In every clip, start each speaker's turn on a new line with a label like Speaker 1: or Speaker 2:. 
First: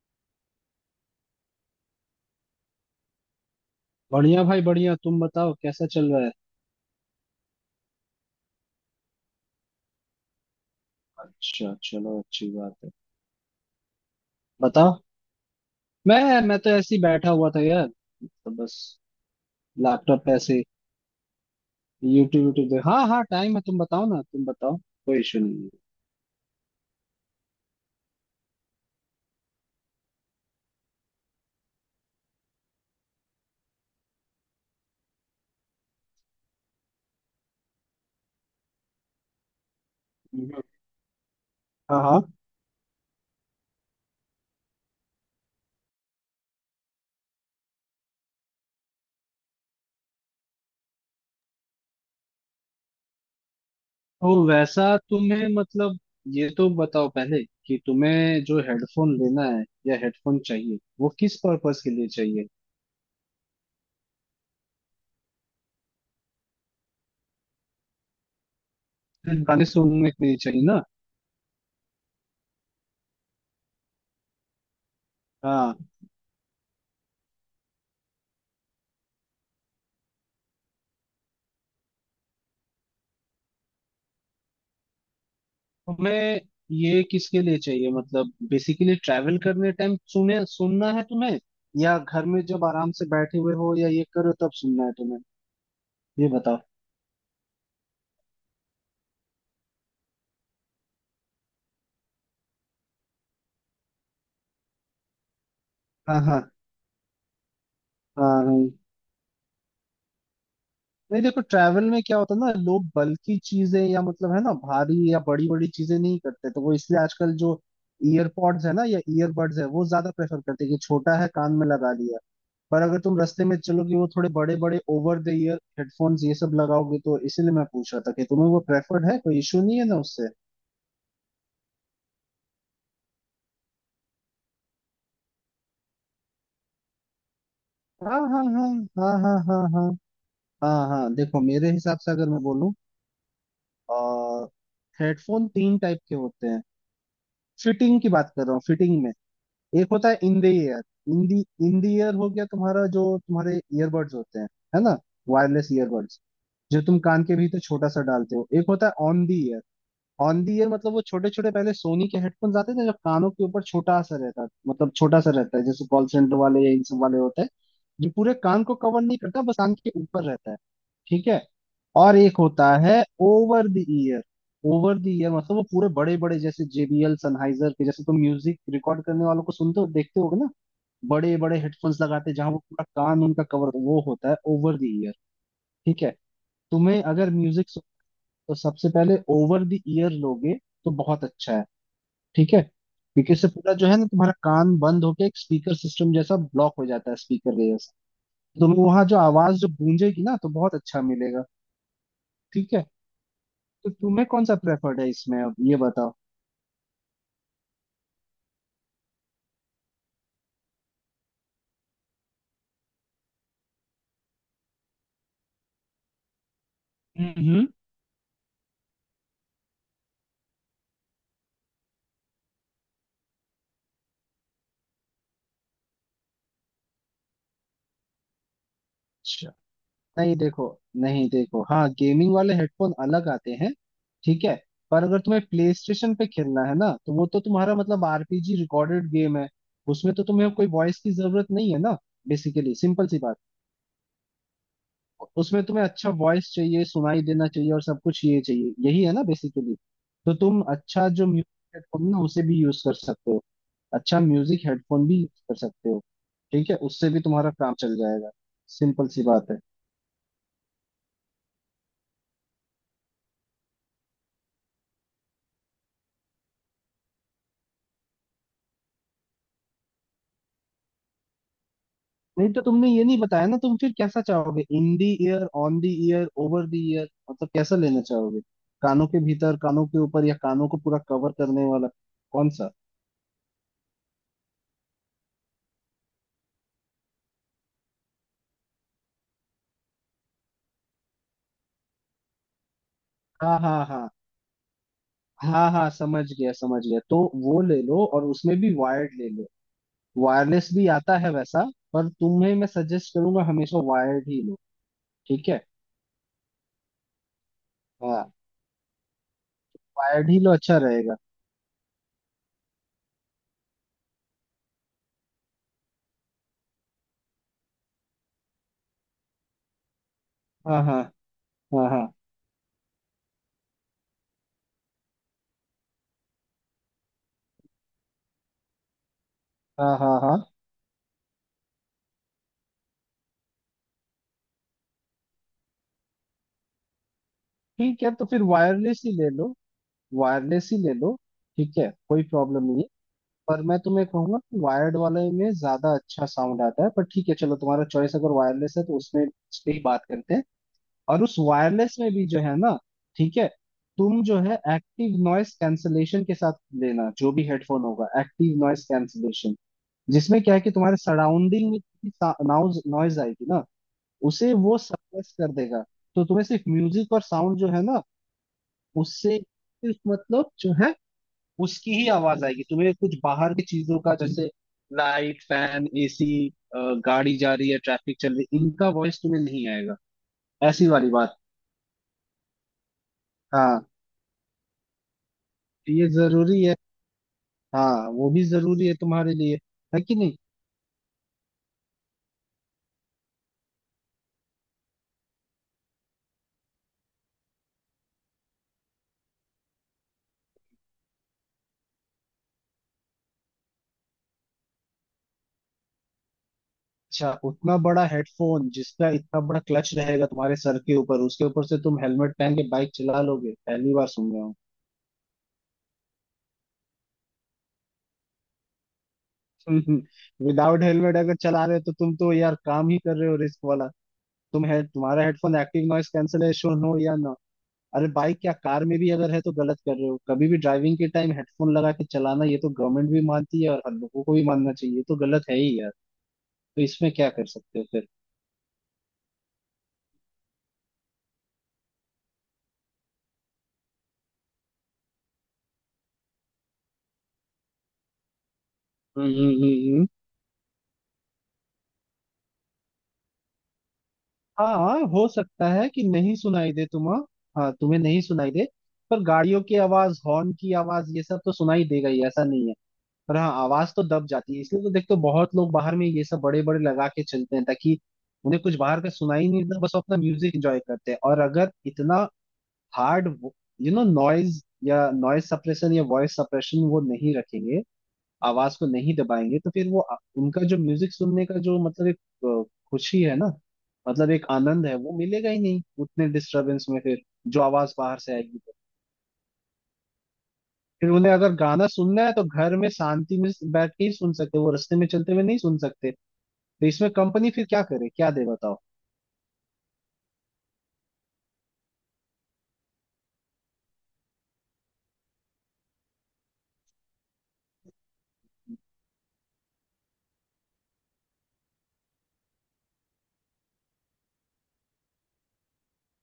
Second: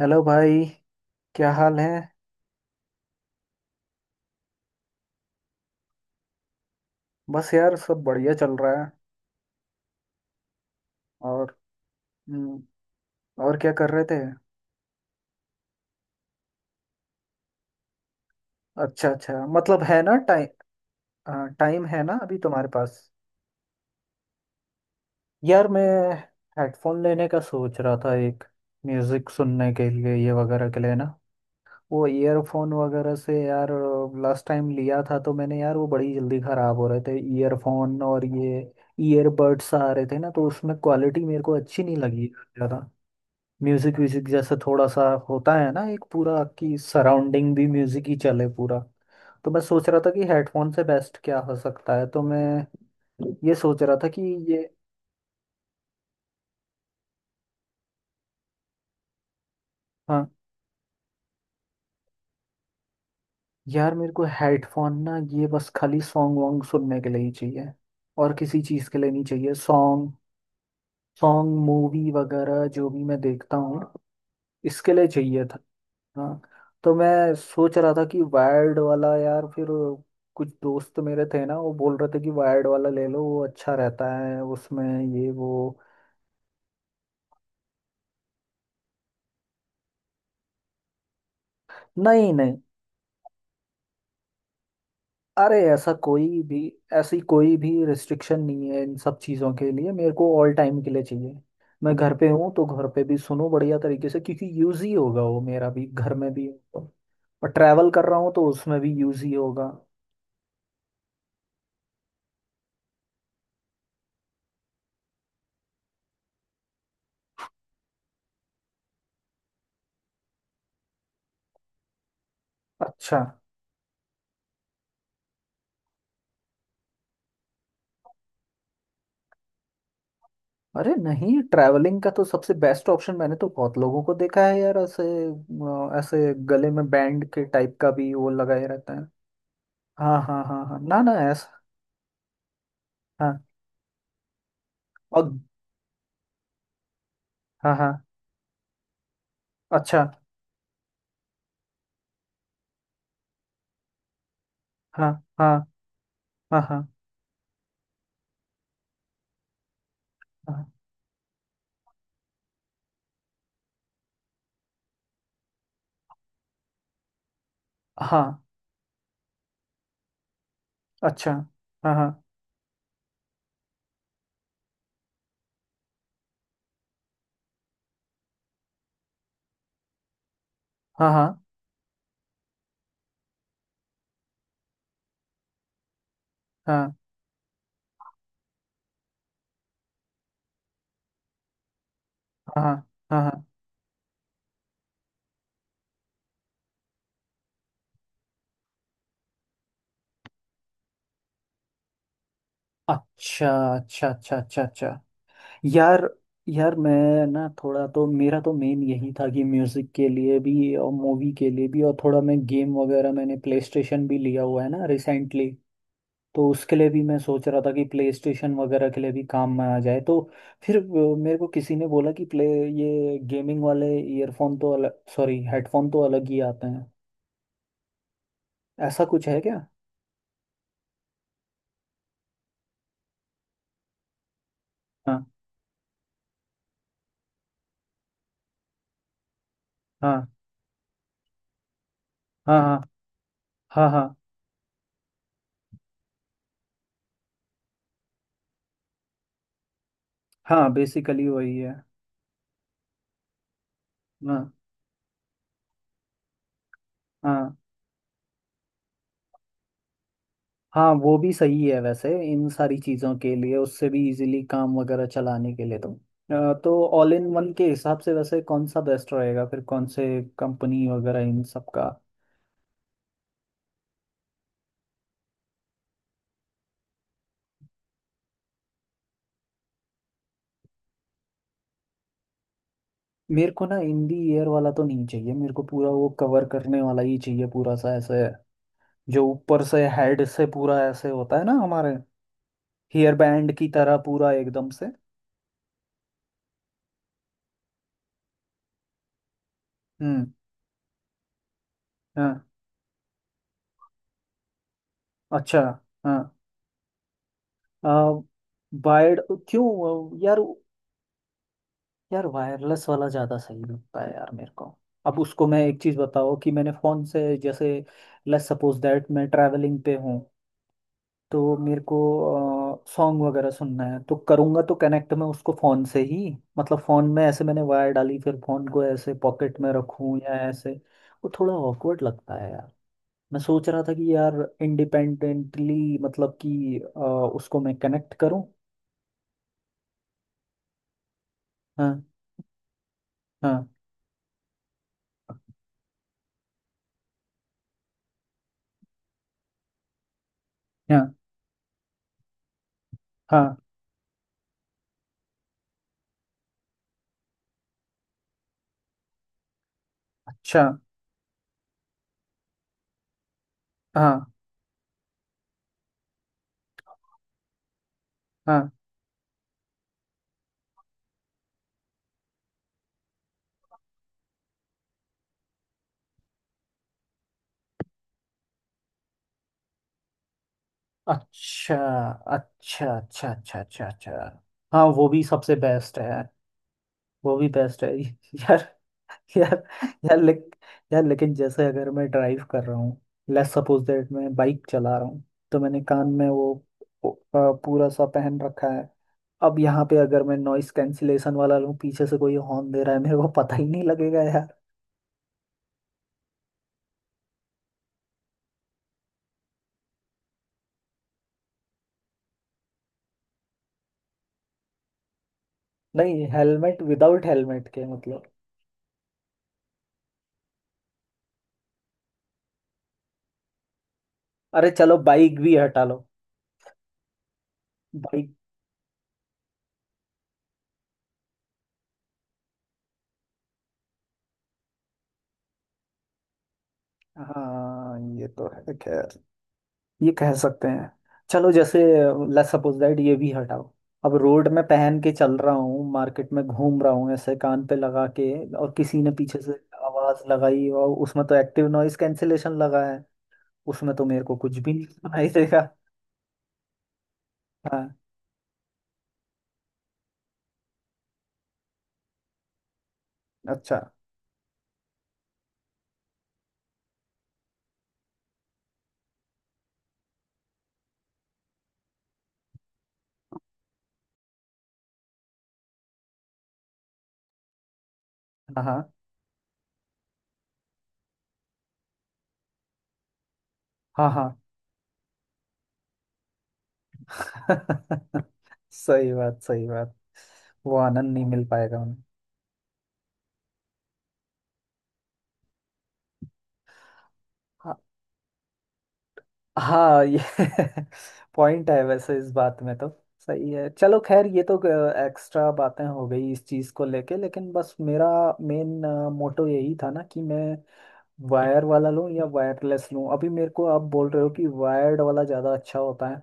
Speaker 1: Hello भाई। क्या हाल है।
Speaker 2: बढ़िया भाई बढ़िया। तुम बताओ कैसा चल रहा है।
Speaker 1: बस यार, सब बढ़िया चल रहा है। और।
Speaker 2: अच्छा चलो अच्छी
Speaker 1: हम्म,
Speaker 2: बात है।
Speaker 1: और क्या कर रहे थे।
Speaker 2: बताओ। मैं तो ऐसे ही बैठा हुआ था यार। तो बस
Speaker 1: अच्छा अच्छा, मतलब है ना
Speaker 2: लैपटॉप पे
Speaker 1: टाइम।
Speaker 2: ऐसे
Speaker 1: टाइम है ना अभी
Speaker 2: यूट्यूब
Speaker 1: तुम्हारे
Speaker 2: यूट्यूब देख।
Speaker 1: पास।
Speaker 2: हाँ हाँ टाइम है। तुम बताओ ना तुम बताओ कोई इशू नहीं
Speaker 1: यार
Speaker 2: है।
Speaker 1: मैं हेडफोन लेने का सोच रहा था एक, म्यूजिक सुनने के लिए, ये वगैरह के लिए ना। वो ईयरफोन वगैरह से यार, लास्ट टाइम लिया था तो मैंने यार, वो बड़ी जल्दी खराब हो रहे थे ईयरफोन, और ये ईयरबड्स आ रहे थे ना, तो
Speaker 2: हम्म,
Speaker 1: उसमें क्वालिटी मेरे को अच्छी नहीं
Speaker 2: हाँ हाँ।
Speaker 1: लगी ज़्यादा। म्यूजिक व्यूजिक जैसा थोड़ा सा होता है ना एक पूरा, कि सराउंडिंग भी म्यूजिक ही चले पूरा। तो मैं सोच रहा था कि हेडफोन से बेस्ट क्या हो सकता है, तो मैं ये सोच रहा था कि
Speaker 2: तो
Speaker 1: ये।
Speaker 2: वैसा तुम्हें मतलब ये तो बताओ पहले कि तुम्हें जो हेडफोन लेना है या
Speaker 1: हाँ।
Speaker 2: हेडफोन चाहिए वो किस पर्पस के लिए चाहिए।
Speaker 1: यार मेरे को हेडफोन ना, ये बस खाली सॉन्ग वॉन्ग सुनने के लिए ही चाहिए, और किसी चीज़ के लिए नहीं
Speaker 2: सिर्फ
Speaker 1: चाहिए।
Speaker 2: गाने सुनने
Speaker 1: सॉन्ग,
Speaker 2: के लिए चाहिए ना।
Speaker 1: सॉन्ग मूवी वगैरह जो भी मैं देखता हूँ इसके लिए चाहिए था।
Speaker 2: हाँ।
Speaker 1: हाँ। तो मैं सोच रहा था कि वायर्ड वाला यार, फिर कुछ दोस्त मेरे थे ना, वो बोल रहे थे कि वायर्ड वाला ले लो वो अच्छा रहता है, उसमें ये वो।
Speaker 2: तुम्हें ये किसके लिए चाहिए मतलब बेसिकली ट्रैवल करने टाइम सुने सुनना है तुम्हें, या घर
Speaker 1: नहीं
Speaker 2: में
Speaker 1: नहीं,
Speaker 2: जब आराम से बैठे हुए हो या ये करो तब सुनना है तुम्हें।
Speaker 1: अरे ऐसा
Speaker 2: ये
Speaker 1: कोई भी,
Speaker 2: बताओ।
Speaker 1: ऐसी कोई भी रिस्ट्रिक्शन नहीं है इन सब चीज़ों के लिए, मेरे को ऑल टाइम के लिए चाहिए। मैं घर पे हूँ तो घर पे भी सुनो बढ़िया तरीके से, क्योंकि यूज ही होगा वो मेरा भी, घर
Speaker 2: हाँ
Speaker 1: में
Speaker 2: हाँ
Speaker 1: भी होगा। और ट्रैवल कर रहा हूँ
Speaker 2: हाँ
Speaker 1: तो
Speaker 2: हाँ।
Speaker 1: उसमें भी यूज ही होगा।
Speaker 2: नहीं देखो ट्रैवल में क्या होता है ना, लोग बल्कि चीजें या मतलब है ना भारी या बड़ी बड़ी चीजें नहीं करते, तो वो इसलिए आजकल जो ईयरपॉड्स है ना या ईयरबड्स है वो ज्यादा प्रेफर करते हैं कि छोटा है कान में लगा लिया। पर अगर
Speaker 1: अच्छा।
Speaker 2: तुम रास्ते में चलोगे वो थोड़े बड़े बड़े ओवर द ईयर हेडफोन्स ये सब लगाओगे, तो इसीलिए मैं पूछ रहा था कि तुम्हें वो प्रेफर्ड है, कोई इशू नहीं है ना उससे।
Speaker 1: अरे नहीं, ट्रैवलिंग का तो सबसे बेस्ट ऑप्शन, मैंने तो बहुत लोगों को देखा है यार, ऐसे ऐसे गले में बैंड के टाइप का भी
Speaker 2: हाँ
Speaker 1: वो
Speaker 2: हाँ
Speaker 1: लगाए
Speaker 2: हाँ
Speaker 1: रहता है।
Speaker 2: हाँ हाँ हाँ हाँ
Speaker 1: हाँ हाँ हाँ हाँ,
Speaker 2: हाँ
Speaker 1: ना ना
Speaker 2: हाँ। देखो
Speaker 1: ऐसा।
Speaker 2: मेरे हिसाब से अगर मैं बोलूँ,
Speaker 1: हाँ। और।
Speaker 2: हेडफोन 3 टाइप के होते हैं।
Speaker 1: हाँ हाँ।
Speaker 2: फिटिंग की बात कर रहा हूँ, फिटिंग में। एक
Speaker 1: अच्छा।
Speaker 2: होता है in the ear. In the in the ear हो गया तुम्हारा जो तुम्हारे ईयरबड्स होते हैं, है ना।
Speaker 1: हाँ हाँ
Speaker 2: वायरलेस ईयरबड्स,
Speaker 1: हाँ
Speaker 2: जो
Speaker 1: हाँ।
Speaker 2: तुम कान के भीतर छोटा सा डालते हो। एक होता है on the ear. On the
Speaker 1: हाँ।
Speaker 2: ईयर मतलब वो छोटे छोटे पहले सोनी के हेडफोन्स आते थे जो कानों के ऊपर छोटा सा रहता है, मतलब छोटा सा रहता है जैसे कॉल सेंटर वाले या इन सब वाले होते हैं। जो
Speaker 1: अच्छा,
Speaker 2: पूरे
Speaker 1: हाँ।
Speaker 2: कान को कवर नहीं करता बस कान के ऊपर रहता है। ठीक
Speaker 1: अच्छा।
Speaker 2: है।
Speaker 1: हाँ
Speaker 2: और
Speaker 1: हाँ।
Speaker 2: एक होता है over the ear. Over the ear मतलब वो पूरे बड़े बड़े जैसे जेबीएल सनहाइजर के जैसे तुम म्यूजिक रिकॉर्ड करने वालों को सुनते हो, देखते होगे ना,
Speaker 1: हाँ। हाँ
Speaker 2: बड़े बड़े हेडफोन्स लगाते हैं, जहाँ वो पूरा कान उनका कवर, वो होता है ओवर द ईयर। ठीक है।
Speaker 1: हाँ
Speaker 2: तुम्हें अगर म्यूजिक, तो सबसे पहले ओवर द ईयर लोगे तो बहुत अच्छा है। ठीक
Speaker 1: हाँ
Speaker 2: है।
Speaker 1: हाँ। हाँ
Speaker 2: स्पीकर
Speaker 1: हाँ,
Speaker 2: से पूरा जो है ना तुम्हारा कान बंद होके एक स्पीकर सिस्टम जैसा ब्लॉक हो जाता है स्पीकर के जैसा। तुम्हें वहां जो आवाज जो गूंजेगी ना, तो बहुत अच्छा मिलेगा। ठीक है।
Speaker 1: अच्छा।
Speaker 2: तो
Speaker 1: अच्छा
Speaker 2: तुम्हें
Speaker 1: अच्छा
Speaker 2: कौन सा
Speaker 1: अच्छा अच्छा।
Speaker 2: प्रेफर्ड है इसमें, अब ये
Speaker 1: यार,
Speaker 2: बताओ।
Speaker 1: यार मैं ना, थोड़ा तो मेरा तो मेन यही था कि म्यूजिक के लिए भी और मूवी के लिए भी, और थोड़ा मैं गेम वगैरह, मैंने प्ले स्टेशन भी लिया हुआ है ना रिसेंटली, तो उसके लिए भी मैं सोच रहा
Speaker 2: हम्म।
Speaker 1: था कि प्ले स्टेशन वगैरह के लिए भी काम में आ जाए तो। फिर मेरे को किसी ने बोला कि प्ले, ये गेमिंग वाले ईयरफोन तो अलग, सॉरी हेडफोन तो अलग ही आते हैं, ऐसा कुछ है
Speaker 2: अच्छा,
Speaker 1: क्या।
Speaker 2: नहीं देखो नहीं देखो हाँ, गेमिंग वाले हेडफोन अलग आते हैं। ठीक है। पर अगर
Speaker 1: हाँ
Speaker 2: तुम्हें प्ले स्टेशन पे खेलना है ना, तो वो तो तुम्हारा मतलब आरपीजी रिकॉर्डेड गेम है, उसमें तो
Speaker 1: हाँ।
Speaker 2: तुम्हें कोई वॉइस की जरूरत नहीं है ना।
Speaker 1: हाँ
Speaker 2: बेसिकली
Speaker 1: हाँ।
Speaker 2: सिंपल सी बात,
Speaker 1: हाँ हाँ।
Speaker 2: उसमें तुम्हें अच्छा वॉइस चाहिए, सुनाई देना चाहिए और सब कुछ ये चाहिए, यही है ना बेसिकली। तो तुम
Speaker 1: हाँ
Speaker 2: अच्छा जो
Speaker 1: बेसिकली वही है।
Speaker 2: म्यूजिक हेडफोन ना उसे भी यूज कर सकते हो। अच्छा
Speaker 1: हाँ।
Speaker 2: म्यूजिक हेडफोन भी यूज कर सकते हो। ठीक है, उससे भी तुम्हारा
Speaker 1: हाँ
Speaker 2: काम चल जाएगा। सिंपल सी बात है।
Speaker 1: हाँ वो भी सही है वैसे, इन सारी चीज़ों के लिए उससे भी इजीली काम वगैरह चलाने के लिए तो। तो ऑल इन वन के हिसाब से वैसे कौन सा बेस्ट रहेगा फिर, कौन से कंपनी वगैरह इन सब का।
Speaker 2: नहीं तो तुमने ये नहीं बताया ना, तुम फिर कैसा चाहोगे, in the ear on the ear over the ear, मतलब कैसा लेना चाहोगे। कानों के भीतर, कानों के ऊपर, या कानों को पूरा कवर करने वाला, कौन सा।
Speaker 1: मेरे को ना इन दी ईयर वाला तो नहीं चाहिए, मेरे को पूरा वो कवर करने वाला ही चाहिए, पूरा सा ऐसे जो ऊपर से हेड से पूरा ऐसे होता है ना, हमारे हेयर बैंड
Speaker 2: हाँ
Speaker 1: की
Speaker 2: हाँ
Speaker 1: तरह
Speaker 2: हाँ।
Speaker 1: पूरा एकदम से।
Speaker 2: हाँ हाँ समझ गया समझ गया। तो वो ले लो, और उसमें भी वायर्ड ले लो।
Speaker 1: हम्म।
Speaker 2: वायरलेस भी आता है वैसा, पर
Speaker 1: हाँ।
Speaker 2: तुम्हें मैं सजेस्ट करूंगा हमेशा वायर्ड ही लो। ठीक
Speaker 1: अच्छा।
Speaker 2: है।
Speaker 1: हाँ। आ,
Speaker 2: हाँ,
Speaker 1: वायर्ड, क्यों।
Speaker 2: वायर्ड ही
Speaker 1: यार,
Speaker 2: लो अच्छा रहेगा।
Speaker 1: यार वायरलेस वाला ज़्यादा सही लगता है यार मेरे को। अब उसको मैं एक चीज़ बताओ कि मैंने फ़ोन से जैसे, लेट्स सपोज दैट मैं ट्रैवलिंग पे हूँ,
Speaker 2: हाँ हाँ
Speaker 1: तो मेरे
Speaker 2: हाँ
Speaker 1: को
Speaker 2: हाँ
Speaker 1: सॉन्ग वगैरह सुनना है, तो करूँगा तो कनेक्ट मैं उसको फ़ोन से ही, मतलब फ़ोन में ऐसे मैंने वायर डाली, फिर फ़ोन को ऐसे पॉकेट में
Speaker 2: हाँ
Speaker 1: रखूँ
Speaker 2: हाँ
Speaker 1: या
Speaker 2: हाँ।
Speaker 1: ऐसे, वो थोड़ा ऑकवर्ड लगता है यार। मैं सोच रहा था कि यार, इंडिपेंडेंटली मतलब कि उसको मैं
Speaker 2: ठीक है
Speaker 1: कनेक्ट
Speaker 2: तो
Speaker 1: करूँ।
Speaker 2: फिर वायरलेस ही ले लो। वायरलेस ही ले लो। ठीक है
Speaker 1: हाँ
Speaker 2: कोई प्रॉब्लम नहीं है। पर
Speaker 1: हाँ
Speaker 2: मैं तुम्हें कहूंगा कि वायर्ड वाले में ज्यादा अच्छा साउंड आता है, पर ठीक है चलो, तुम्हारा चॉइस अगर वायरलेस है तो उसमें इस पे ही बात करते हैं।
Speaker 1: हाँ
Speaker 2: और उस वायरलेस में भी जो है ना, ठीक है,
Speaker 1: हाँ।
Speaker 2: तुम जो है एक्टिव नॉइस कैंसलेशन के साथ लेना, जो भी हेडफोन होगा एक्टिव नॉइस कैंसलेशन, जिसमें क्या है
Speaker 1: अच्छा।
Speaker 2: कि तुम्हारे सराउंडिंग में नॉइज नॉइज आएगी ना,
Speaker 1: हाँ
Speaker 2: उसे वो सप्रेस कर देगा। तो तुम्हें सिर्फ म्यूजिक और साउंड जो है ना,
Speaker 1: हाँ।
Speaker 2: उससे सिर्फ मतलब जो है, उसकी ही आवाज आएगी तुम्हें। कुछ बाहर की चीजों का, जैसे लाइट फैन एसी, गाड़ी जा रही है, ट्रैफिक चल रही है, इनका वॉइस तुम्हें नहीं आएगा। ऐसी वाली बात।
Speaker 1: अच्छा अच्छा अच्छा अच्छा
Speaker 2: हाँ,
Speaker 1: अच्छा अच्छा। हाँ वो भी सबसे
Speaker 2: तो
Speaker 1: बेस्ट
Speaker 2: ये
Speaker 1: है।
Speaker 2: जरूरी है।
Speaker 1: वो भी बेस्ट है
Speaker 2: हाँ वो भी
Speaker 1: यार।
Speaker 2: जरूरी है तुम्हारे
Speaker 1: यार।
Speaker 2: लिए, है कि
Speaker 1: यार
Speaker 2: नहीं।
Speaker 1: लेक, यार लेकिन जैसे अगर मैं ड्राइव कर रहा हूँ, लेट्स सपोज दैट मैं बाइक चला रहा हूँ, तो मैंने कान में वो पूरा सा पहन रखा है, अब यहाँ पे अगर मैं नॉइस कैंसिलेशन वाला लूँ, पीछे से कोई हॉर्न दे रहा है, मेरे को पता ही नहीं लगेगा यार।
Speaker 2: अच्छा, उतना बड़ा हेडफोन जिसका इतना बड़ा क्लच रहेगा तुम्हारे सर के ऊपर, उसके ऊपर से तुम हेलमेट पहन के बाइक चला लोगे, पहली बार सुन रहा हूँ।
Speaker 1: नहीं हेलमेट, विदाउट हेलमेट के मतलब।
Speaker 2: विदाउट हेलमेट अगर चला रहे हो तो तुम तो यार काम ही कर रहे हो रिस्क वाला। तुम
Speaker 1: अरे
Speaker 2: है,
Speaker 1: चलो
Speaker 2: तुम्हारा
Speaker 1: बाइक
Speaker 2: हेडफोन
Speaker 1: भी हटा
Speaker 2: एक्टिव
Speaker 1: लो।
Speaker 2: नॉइस कैंसलेशन हो या ना। अरे
Speaker 1: बाइक।
Speaker 2: बाइक क्या, कार में भी अगर है तो गलत कर रहे हो। कभी भी ड्राइविंग के टाइम हेडफोन लगा के चलाना, ये तो गवर्नमेंट भी मानती है और हम लोगों को भी मानना चाहिए, ये तो गलत है ही यार। तो इसमें क्या कर सकते हो
Speaker 1: हाँ
Speaker 2: फिर।
Speaker 1: ये तो है खैर, ये कह सकते हैं। चलो जैसे, लेट्स सपोज दैट ये भी हटाओ, अब रोड में पहन के चल रहा हूँ, मार्केट में घूम रहा हूँ ऐसे कान पे लगा के, और किसी ने
Speaker 2: हम्म
Speaker 1: पीछे से
Speaker 2: हम्म हम्म हम्म।
Speaker 1: आवाज लगाई, और उसमें तो एक्टिव नॉइस कैंसिलेशन लगा है, उसमें तो मेरे को कुछ भी नहीं
Speaker 2: हाँ हो
Speaker 1: सुनाई देगा।
Speaker 2: सकता है कि नहीं सुनाई दे तुम्हें, हाँ हाँ,
Speaker 1: हाँ।
Speaker 2: तुम्हें नहीं सुनाई दे, पर गाड़ियों की आवाज हॉर्न की आवाज ये सब तो सुनाई देगा ही, ऐसा नहीं है। पर हाँ
Speaker 1: अच्छा।
Speaker 2: आवाज तो दब जाती है, इसलिए तो देखते हो बहुत लोग बाहर में ये सब बड़े बड़े लगा के चलते हैं ताकि उन्हें कुछ बाहर का सुनाई नहीं देता, बस वो अपना म्यूजिक एंजॉय करते हैं। और अगर इतना हार्ड, यू नो, नॉइज या नॉइज सप्रेशन या वॉइस सप्रेशन वो नहीं रखेंगे,
Speaker 1: हाँ
Speaker 2: आवाज को
Speaker 1: हाँ
Speaker 2: नहीं दबाएंगे, तो फिर वो उनका जो म्यूजिक सुनने का जो मतलब एक अ, खुशी है ना,
Speaker 1: हाँ हाँ।
Speaker 2: मतलब एक आनंद है, वो मिलेगा ही नहीं उतने डिस्टरबेंस में फिर, जो आवाज बाहर से आएगी तो।
Speaker 1: सही बात, सही बात। वो
Speaker 2: फिर
Speaker 1: आनंद नहीं
Speaker 2: उन्हें
Speaker 1: मिल
Speaker 2: अगर
Speaker 1: पाएगा
Speaker 2: गाना
Speaker 1: उन्हें।
Speaker 2: सुनना है तो घर में शांति में बैठ के ही सुन सकते, वो रास्ते में चलते हुए नहीं सुन सकते। तो इसमें कंपनी फिर क्या करे क्या दे बताओ।
Speaker 1: हाँ ये पॉइंट है वैसे इस बात में तो। सही है चलो, खैर ये तो एक्स्ट्रा बातें हो गई इस चीज़ को लेके, लेकिन बस मेरा मेन मोटो यही था ना कि मैं वायर वाला लूँ या वायरलेस लूँ, अभी मेरे को आप बोल रहे हो कि वायर्ड वाला ज़्यादा अच्छा होता है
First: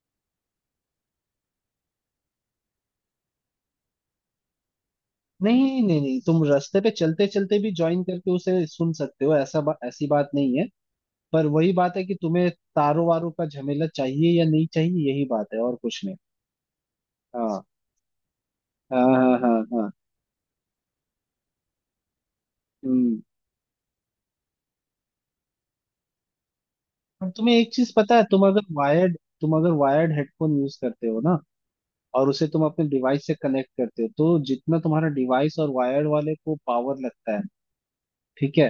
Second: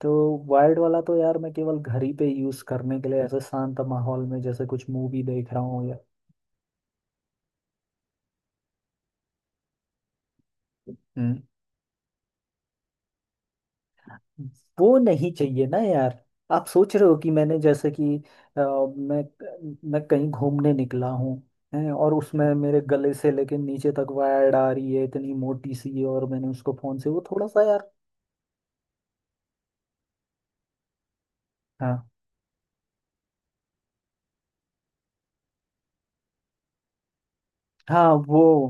Speaker 1: तो। वायर्ड वाला तो यार मैं केवल घर ही पे यूज़ करने के लिए, ऐसे शांत माहौल में जैसे कुछ मूवी देख
Speaker 2: नहीं
Speaker 1: रहा हूँ या।
Speaker 2: नहीं नहीं, तुम रास्ते पे चलते चलते भी ज्वाइन करके उसे सुन सकते हो, ऐसी बात नहीं है।
Speaker 1: हम्म।
Speaker 2: पर वही बात है कि तुम्हें तारों वारों का झमेला चाहिए या नहीं
Speaker 1: वो
Speaker 2: चाहिए, यही
Speaker 1: नहीं
Speaker 2: बात है
Speaker 1: चाहिए
Speaker 2: और
Speaker 1: ना
Speaker 2: कुछ नहीं।
Speaker 1: यार। आप सोच रहे हो कि मैंने
Speaker 2: हाँ
Speaker 1: जैसे कि अ,
Speaker 2: हाँ
Speaker 1: मैं
Speaker 2: हाँ हाँ हाँ।
Speaker 1: मैं कहीं घूमने निकला हूँ, हैं, और उसमें मेरे गले
Speaker 2: हम्म।
Speaker 1: से लेके नीचे तक वायर आ रही है इतनी मोटी सी, और मैंने उसको फोन से वो
Speaker 2: और
Speaker 1: थोड़ा
Speaker 2: तुम्हें
Speaker 1: सा
Speaker 2: एक
Speaker 1: यार।
Speaker 2: चीज पता है, तुम अगर वायर्ड हेडफोन यूज करते हो ना,
Speaker 1: हाँ
Speaker 2: और उसे तुम अपने डिवाइस से कनेक्ट करते हो, तो जितना तुम्हारा डिवाइस और वायर्ड वाले को पावर लगता है,
Speaker 1: हाँ, वो
Speaker 2: ठीक है,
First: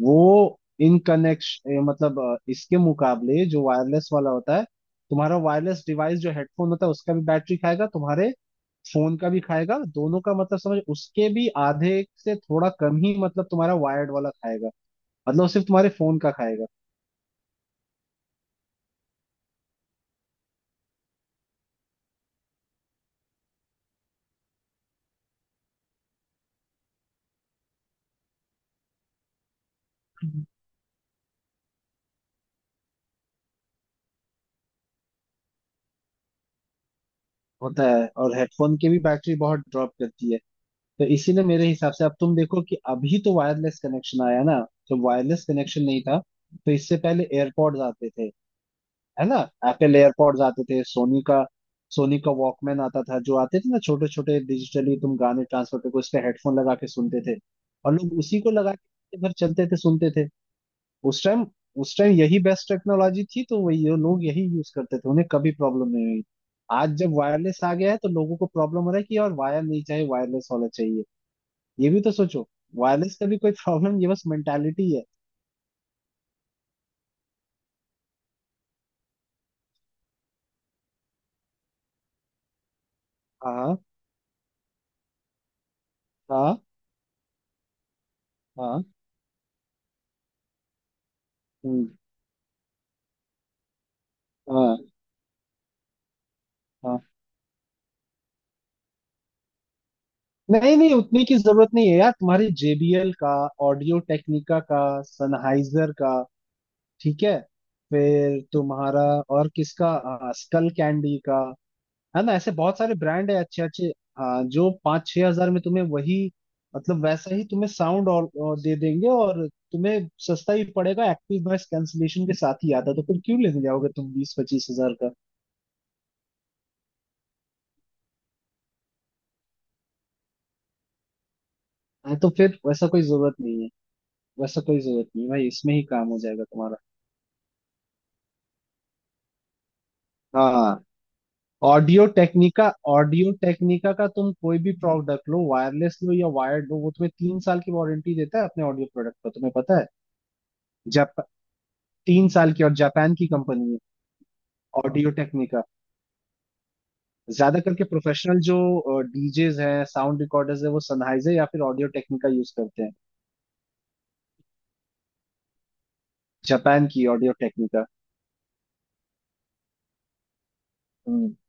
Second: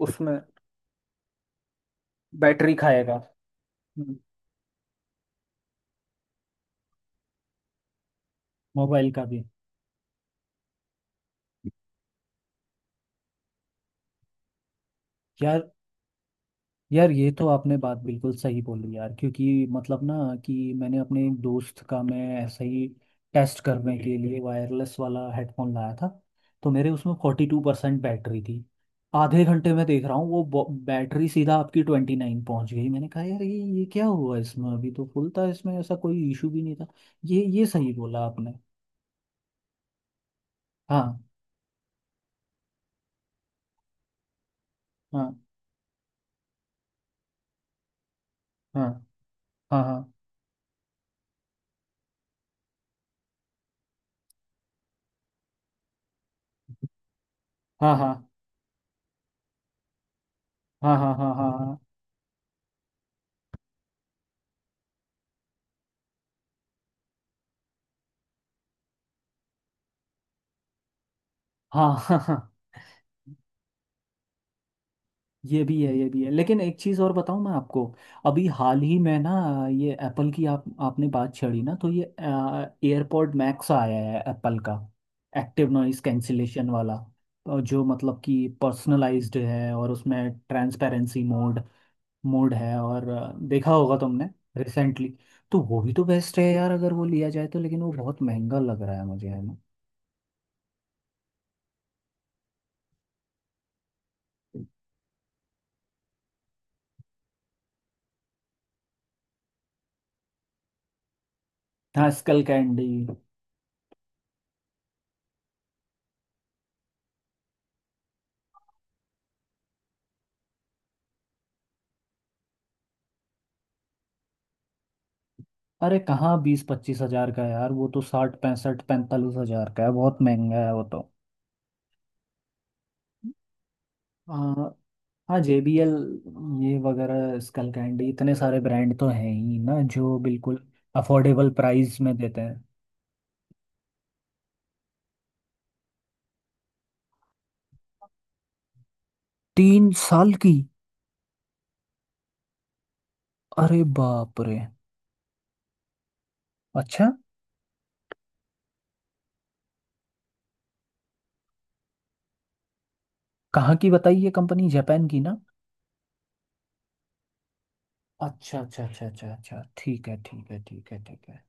Speaker 1: उसमें
Speaker 2: वो इन कनेक्शन मतलब
Speaker 1: बैटरी
Speaker 2: इसके
Speaker 1: खाएगा।
Speaker 2: मुकाबले जो वायरलेस
Speaker 1: हम्म,
Speaker 2: वाला होता है, तुम्हारा वायरलेस डिवाइस जो हेडफोन होता है उसका भी बैटरी खाएगा, तुम्हारे
Speaker 1: मोबाइल
Speaker 2: फोन
Speaker 1: का
Speaker 2: का भी
Speaker 1: भी।
Speaker 2: खाएगा, दोनों का मतलब समझ। उसके भी आधे से थोड़ा कम ही मतलब तुम्हारा वायर्ड वाला खाएगा, मतलब वो सिर्फ
Speaker 1: यार,
Speaker 2: तुम्हारे फोन का खाएगा।
Speaker 1: यार ये तो आपने बात बिल्कुल सही बोली यार, क्योंकि मतलब ना कि मैंने अपने एक दोस्त का, मैं ऐसे ही टेस्ट करने के लिए वायरलेस वाला हेडफोन लाया था, तो मेरे उसमें 42% बैटरी थी, आधे घंटे में देख रहा हूँ वो बैटरी सीधा आपकी 29 पहुँच गई, मैंने कहा यार ये क्या हुआ, इसमें अभी तो फुल था, इसमें ऐसा कोई इशू भी नहीं था। ये
Speaker 2: होता
Speaker 1: सही
Speaker 2: है,
Speaker 1: बोला
Speaker 2: और
Speaker 1: आपने।
Speaker 2: हेडफोन की भी बैटरी बहुत ड्रॉप करती है। तो
Speaker 1: हाँ
Speaker 2: इसी ने मेरे हिसाब से, अब तुम देखो कि अभी तो वायरलेस कनेक्शन आया ना, जब
Speaker 1: हाँ
Speaker 2: वायरलेस कनेक्शन नहीं था, तो इससे पहले एयरपॉड्स आते थे,
Speaker 1: हाँ
Speaker 2: है ना।
Speaker 1: हाँ
Speaker 2: एप्पल
Speaker 1: हाँ
Speaker 2: एयरपॉड्स आते थे, सोनी का वॉकमैन आता था, जो आते थे ना छोटे छोटे, डिजिटली तुम गाने ट्रांसफर करके उस पे हेडफोन लगा के सुनते थे,
Speaker 1: हाँ
Speaker 2: और
Speaker 1: हाँ
Speaker 2: लोग उसी को लगा के घर चलते थे सुनते थे।
Speaker 1: हाँ हाँ
Speaker 2: उस
Speaker 1: हाँ
Speaker 2: टाइम
Speaker 1: हाँ हाँ
Speaker 2: उस टाइम यही बेस्ट टेक्नोलॉजी थी, तो वही ये लोग यही यूज करते थे, उन्हें कभी प्रॉब्लम नहीं हुई। आज जब वायरलेस आ गया है तो लोगों को प्रॉब्लम हो रहा है कि यार वायर नहीं चाहिए वायरलेस होना चाहिए।
Speaker 1: हाँ
Speaker 2: ये भी तो
Speaker 1: हाँ हाँ
Speaker 2: सोचो,
Speaker 1: हाँ।
Speaker 2: वायरलेस का भी कोई प्रॉब्लम, ये बस मेंटालिटी है।
Speaker 1: ये भी है, ये भी है, लेकिन एक चीज़ और बताऊं मैं आपको, अभी हाल ही में ना, ये एप्पल की आप आपने बात छेड़ी ना, तो ये एयरपॉड मैक्स
Speaker 2: हाँ
Speaker 1: आया है एप्पल का, एक्टिव नॉइस
Speaker 2: हाँ
Speaker 1: कैंसिलेशन वाला, जो मतलब कि
Speaker 2: हाँ।
Speaker 1: पर्सनलाइज्ड है, और उसमें ट्रांसपेरेंसी मोड,
Speaker 2: हम्म,
Speaker 1: मोड है, और देखा होगा तुमने
Speaker 2: हाँ
Speaker 1: रिसेंटली, तो वो भी तो बेस्ट है यार अगर
Speaker 2: हाँ।
Speaker 1: वो लिया जाए तो, लेकिन वो बहुत महंगा लग रहा है मुझे है ना।
Speaker 2: नहीं नहीं, उतनी की जरूरत नहीं है यार तुम्हारी। JBL का, ऑडियो टेक्निका का, सनहाइजर का। ठीक है। फिर तुम्हारा और किसका, स्कल कैंडी का।
Speaker 1: हाँ
Speaker 2: है ना
Speaker 1: स्कल
Speaker 2: ऐसे बहुत
Speaker 1: कैंडी।
Speaker 2: सारे ब्रांड है अच्छे अच्छे। जो 5-6 हज़ार में तुम्हें वही, मतलब वैसा ही तुम्हें साउंड और दे देंगे, और तुम्हें सस्ता ही पड़ेगा, एक्टिव नॉइस कैंसलेशन के साथ ही आता है, तो फिर क्यों लेने जाओगे तुम 20-25 हज़ार का।
Speaker 1: अरे कहाँ 20-25 हजार का है यार, वो तो 60, 65, 45 हजार का है, बहुत महंगा है वो तो।
Speaker 2: हाँ, तो फिर वैसा कोई जरूरत नहीं है।
Speaker 1: आ,
Speaker 2: वैसा कोई जरूरत नहीं है
Speaker 1: हाँ
Speaker 2: भाई,
Speaker 1: जे
Speaker 2: इसमें
Speaker 1: बी
Speaker 2: ही
Speaker 1: एल
Speaker 2: काम हो जाएगा तुम्हारा।
Speaker 1: ये वगैरह, स्कल कैंडी, इतने सारे ब्रांड तो हैं ही ना, जो बिल्कुल
Speaker 2: हाँ।
Speaker 1: अफोर्डेबल प्राइस में देते हैं।
Speaker 2: ऑडियो टेक्निका का तुम कोई भी प्रोडक्ट लो, वायरलेस लो या वायर्ड लो, वो तुम्हें 3 साल की वारंटी देता है अपने ऑडियो प्रोडक्ट पर, तुम्हें पता है।
Speaker 1: 3 साल की।
Speaker 2: जाप 3 साल की, और जापान की कंपनी है
Speaker 1: अरे बाप रे।
Speaker 2: Audio Technica.
Speaker 1: अच्छा।
Speaker 2: ज्यादा करके प्रोफेशनल जो डीजेज हैं साउंड रिकॉर्डर्स हैं वो सनहाइजर या फिर ऑडियो टेक्निका यूज करते हैं।
Speaker 1: कहाँ की, बताइए कंपनी जापान की ना।
Speaker 2: जापान की ऑडियो टेक्निका।
Speaker 1: अच्छा अच्छा अच्छा अच्छा अच्छा, ठीक है ठीक है ठीक है ठीक
Speaker 2: हम्म।
Speaker 1: है।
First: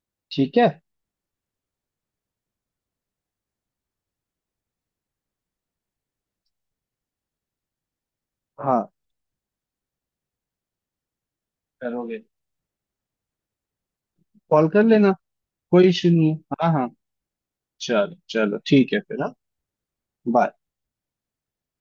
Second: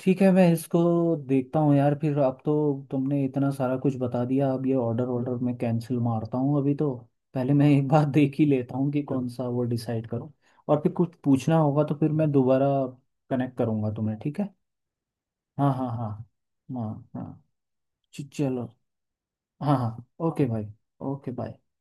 Speaker 1: ठीक है मैं
Speaker 2: ठीक है।
Speaker 1: इसको देखता हूँ यार फिर, अब तो तुमने इतना सारा कुछ बता दिया, अब ये ऑर्डर ऑर्डर मैं कैंसिल मारता हूँ अभी तो, पहले मैं एक बार देख ही लेता
Speaker 2: हाँ
Speaker 1: हूँ कि कौन सा वो डिसाइड करूँ, और फिर कुछ पूछना होगा तो फिर
Speaker 2: करोगे,
Speaker 1: मैं दोबारा कनेक्ट करूँगा तुम्हें, ठीक है।
Speaker 2: कॉल कर लेना,
Speaker 1: हाँ हाँ
Speaker 2: कोई इशू
Speaker 1: हाँ
Speaker 2: नहीं है। हाँ हाँ।
Speaker 1: हाँ हाँ।
Speaker 2: चलो चलो
Speaker 1: चलो।
Speaker 2: ठीक है फिर, हाँ
Speaker 1: हाँ हाँ ओके
Speaker 2: बाय।
Speaker 1: भाई। Okay bye.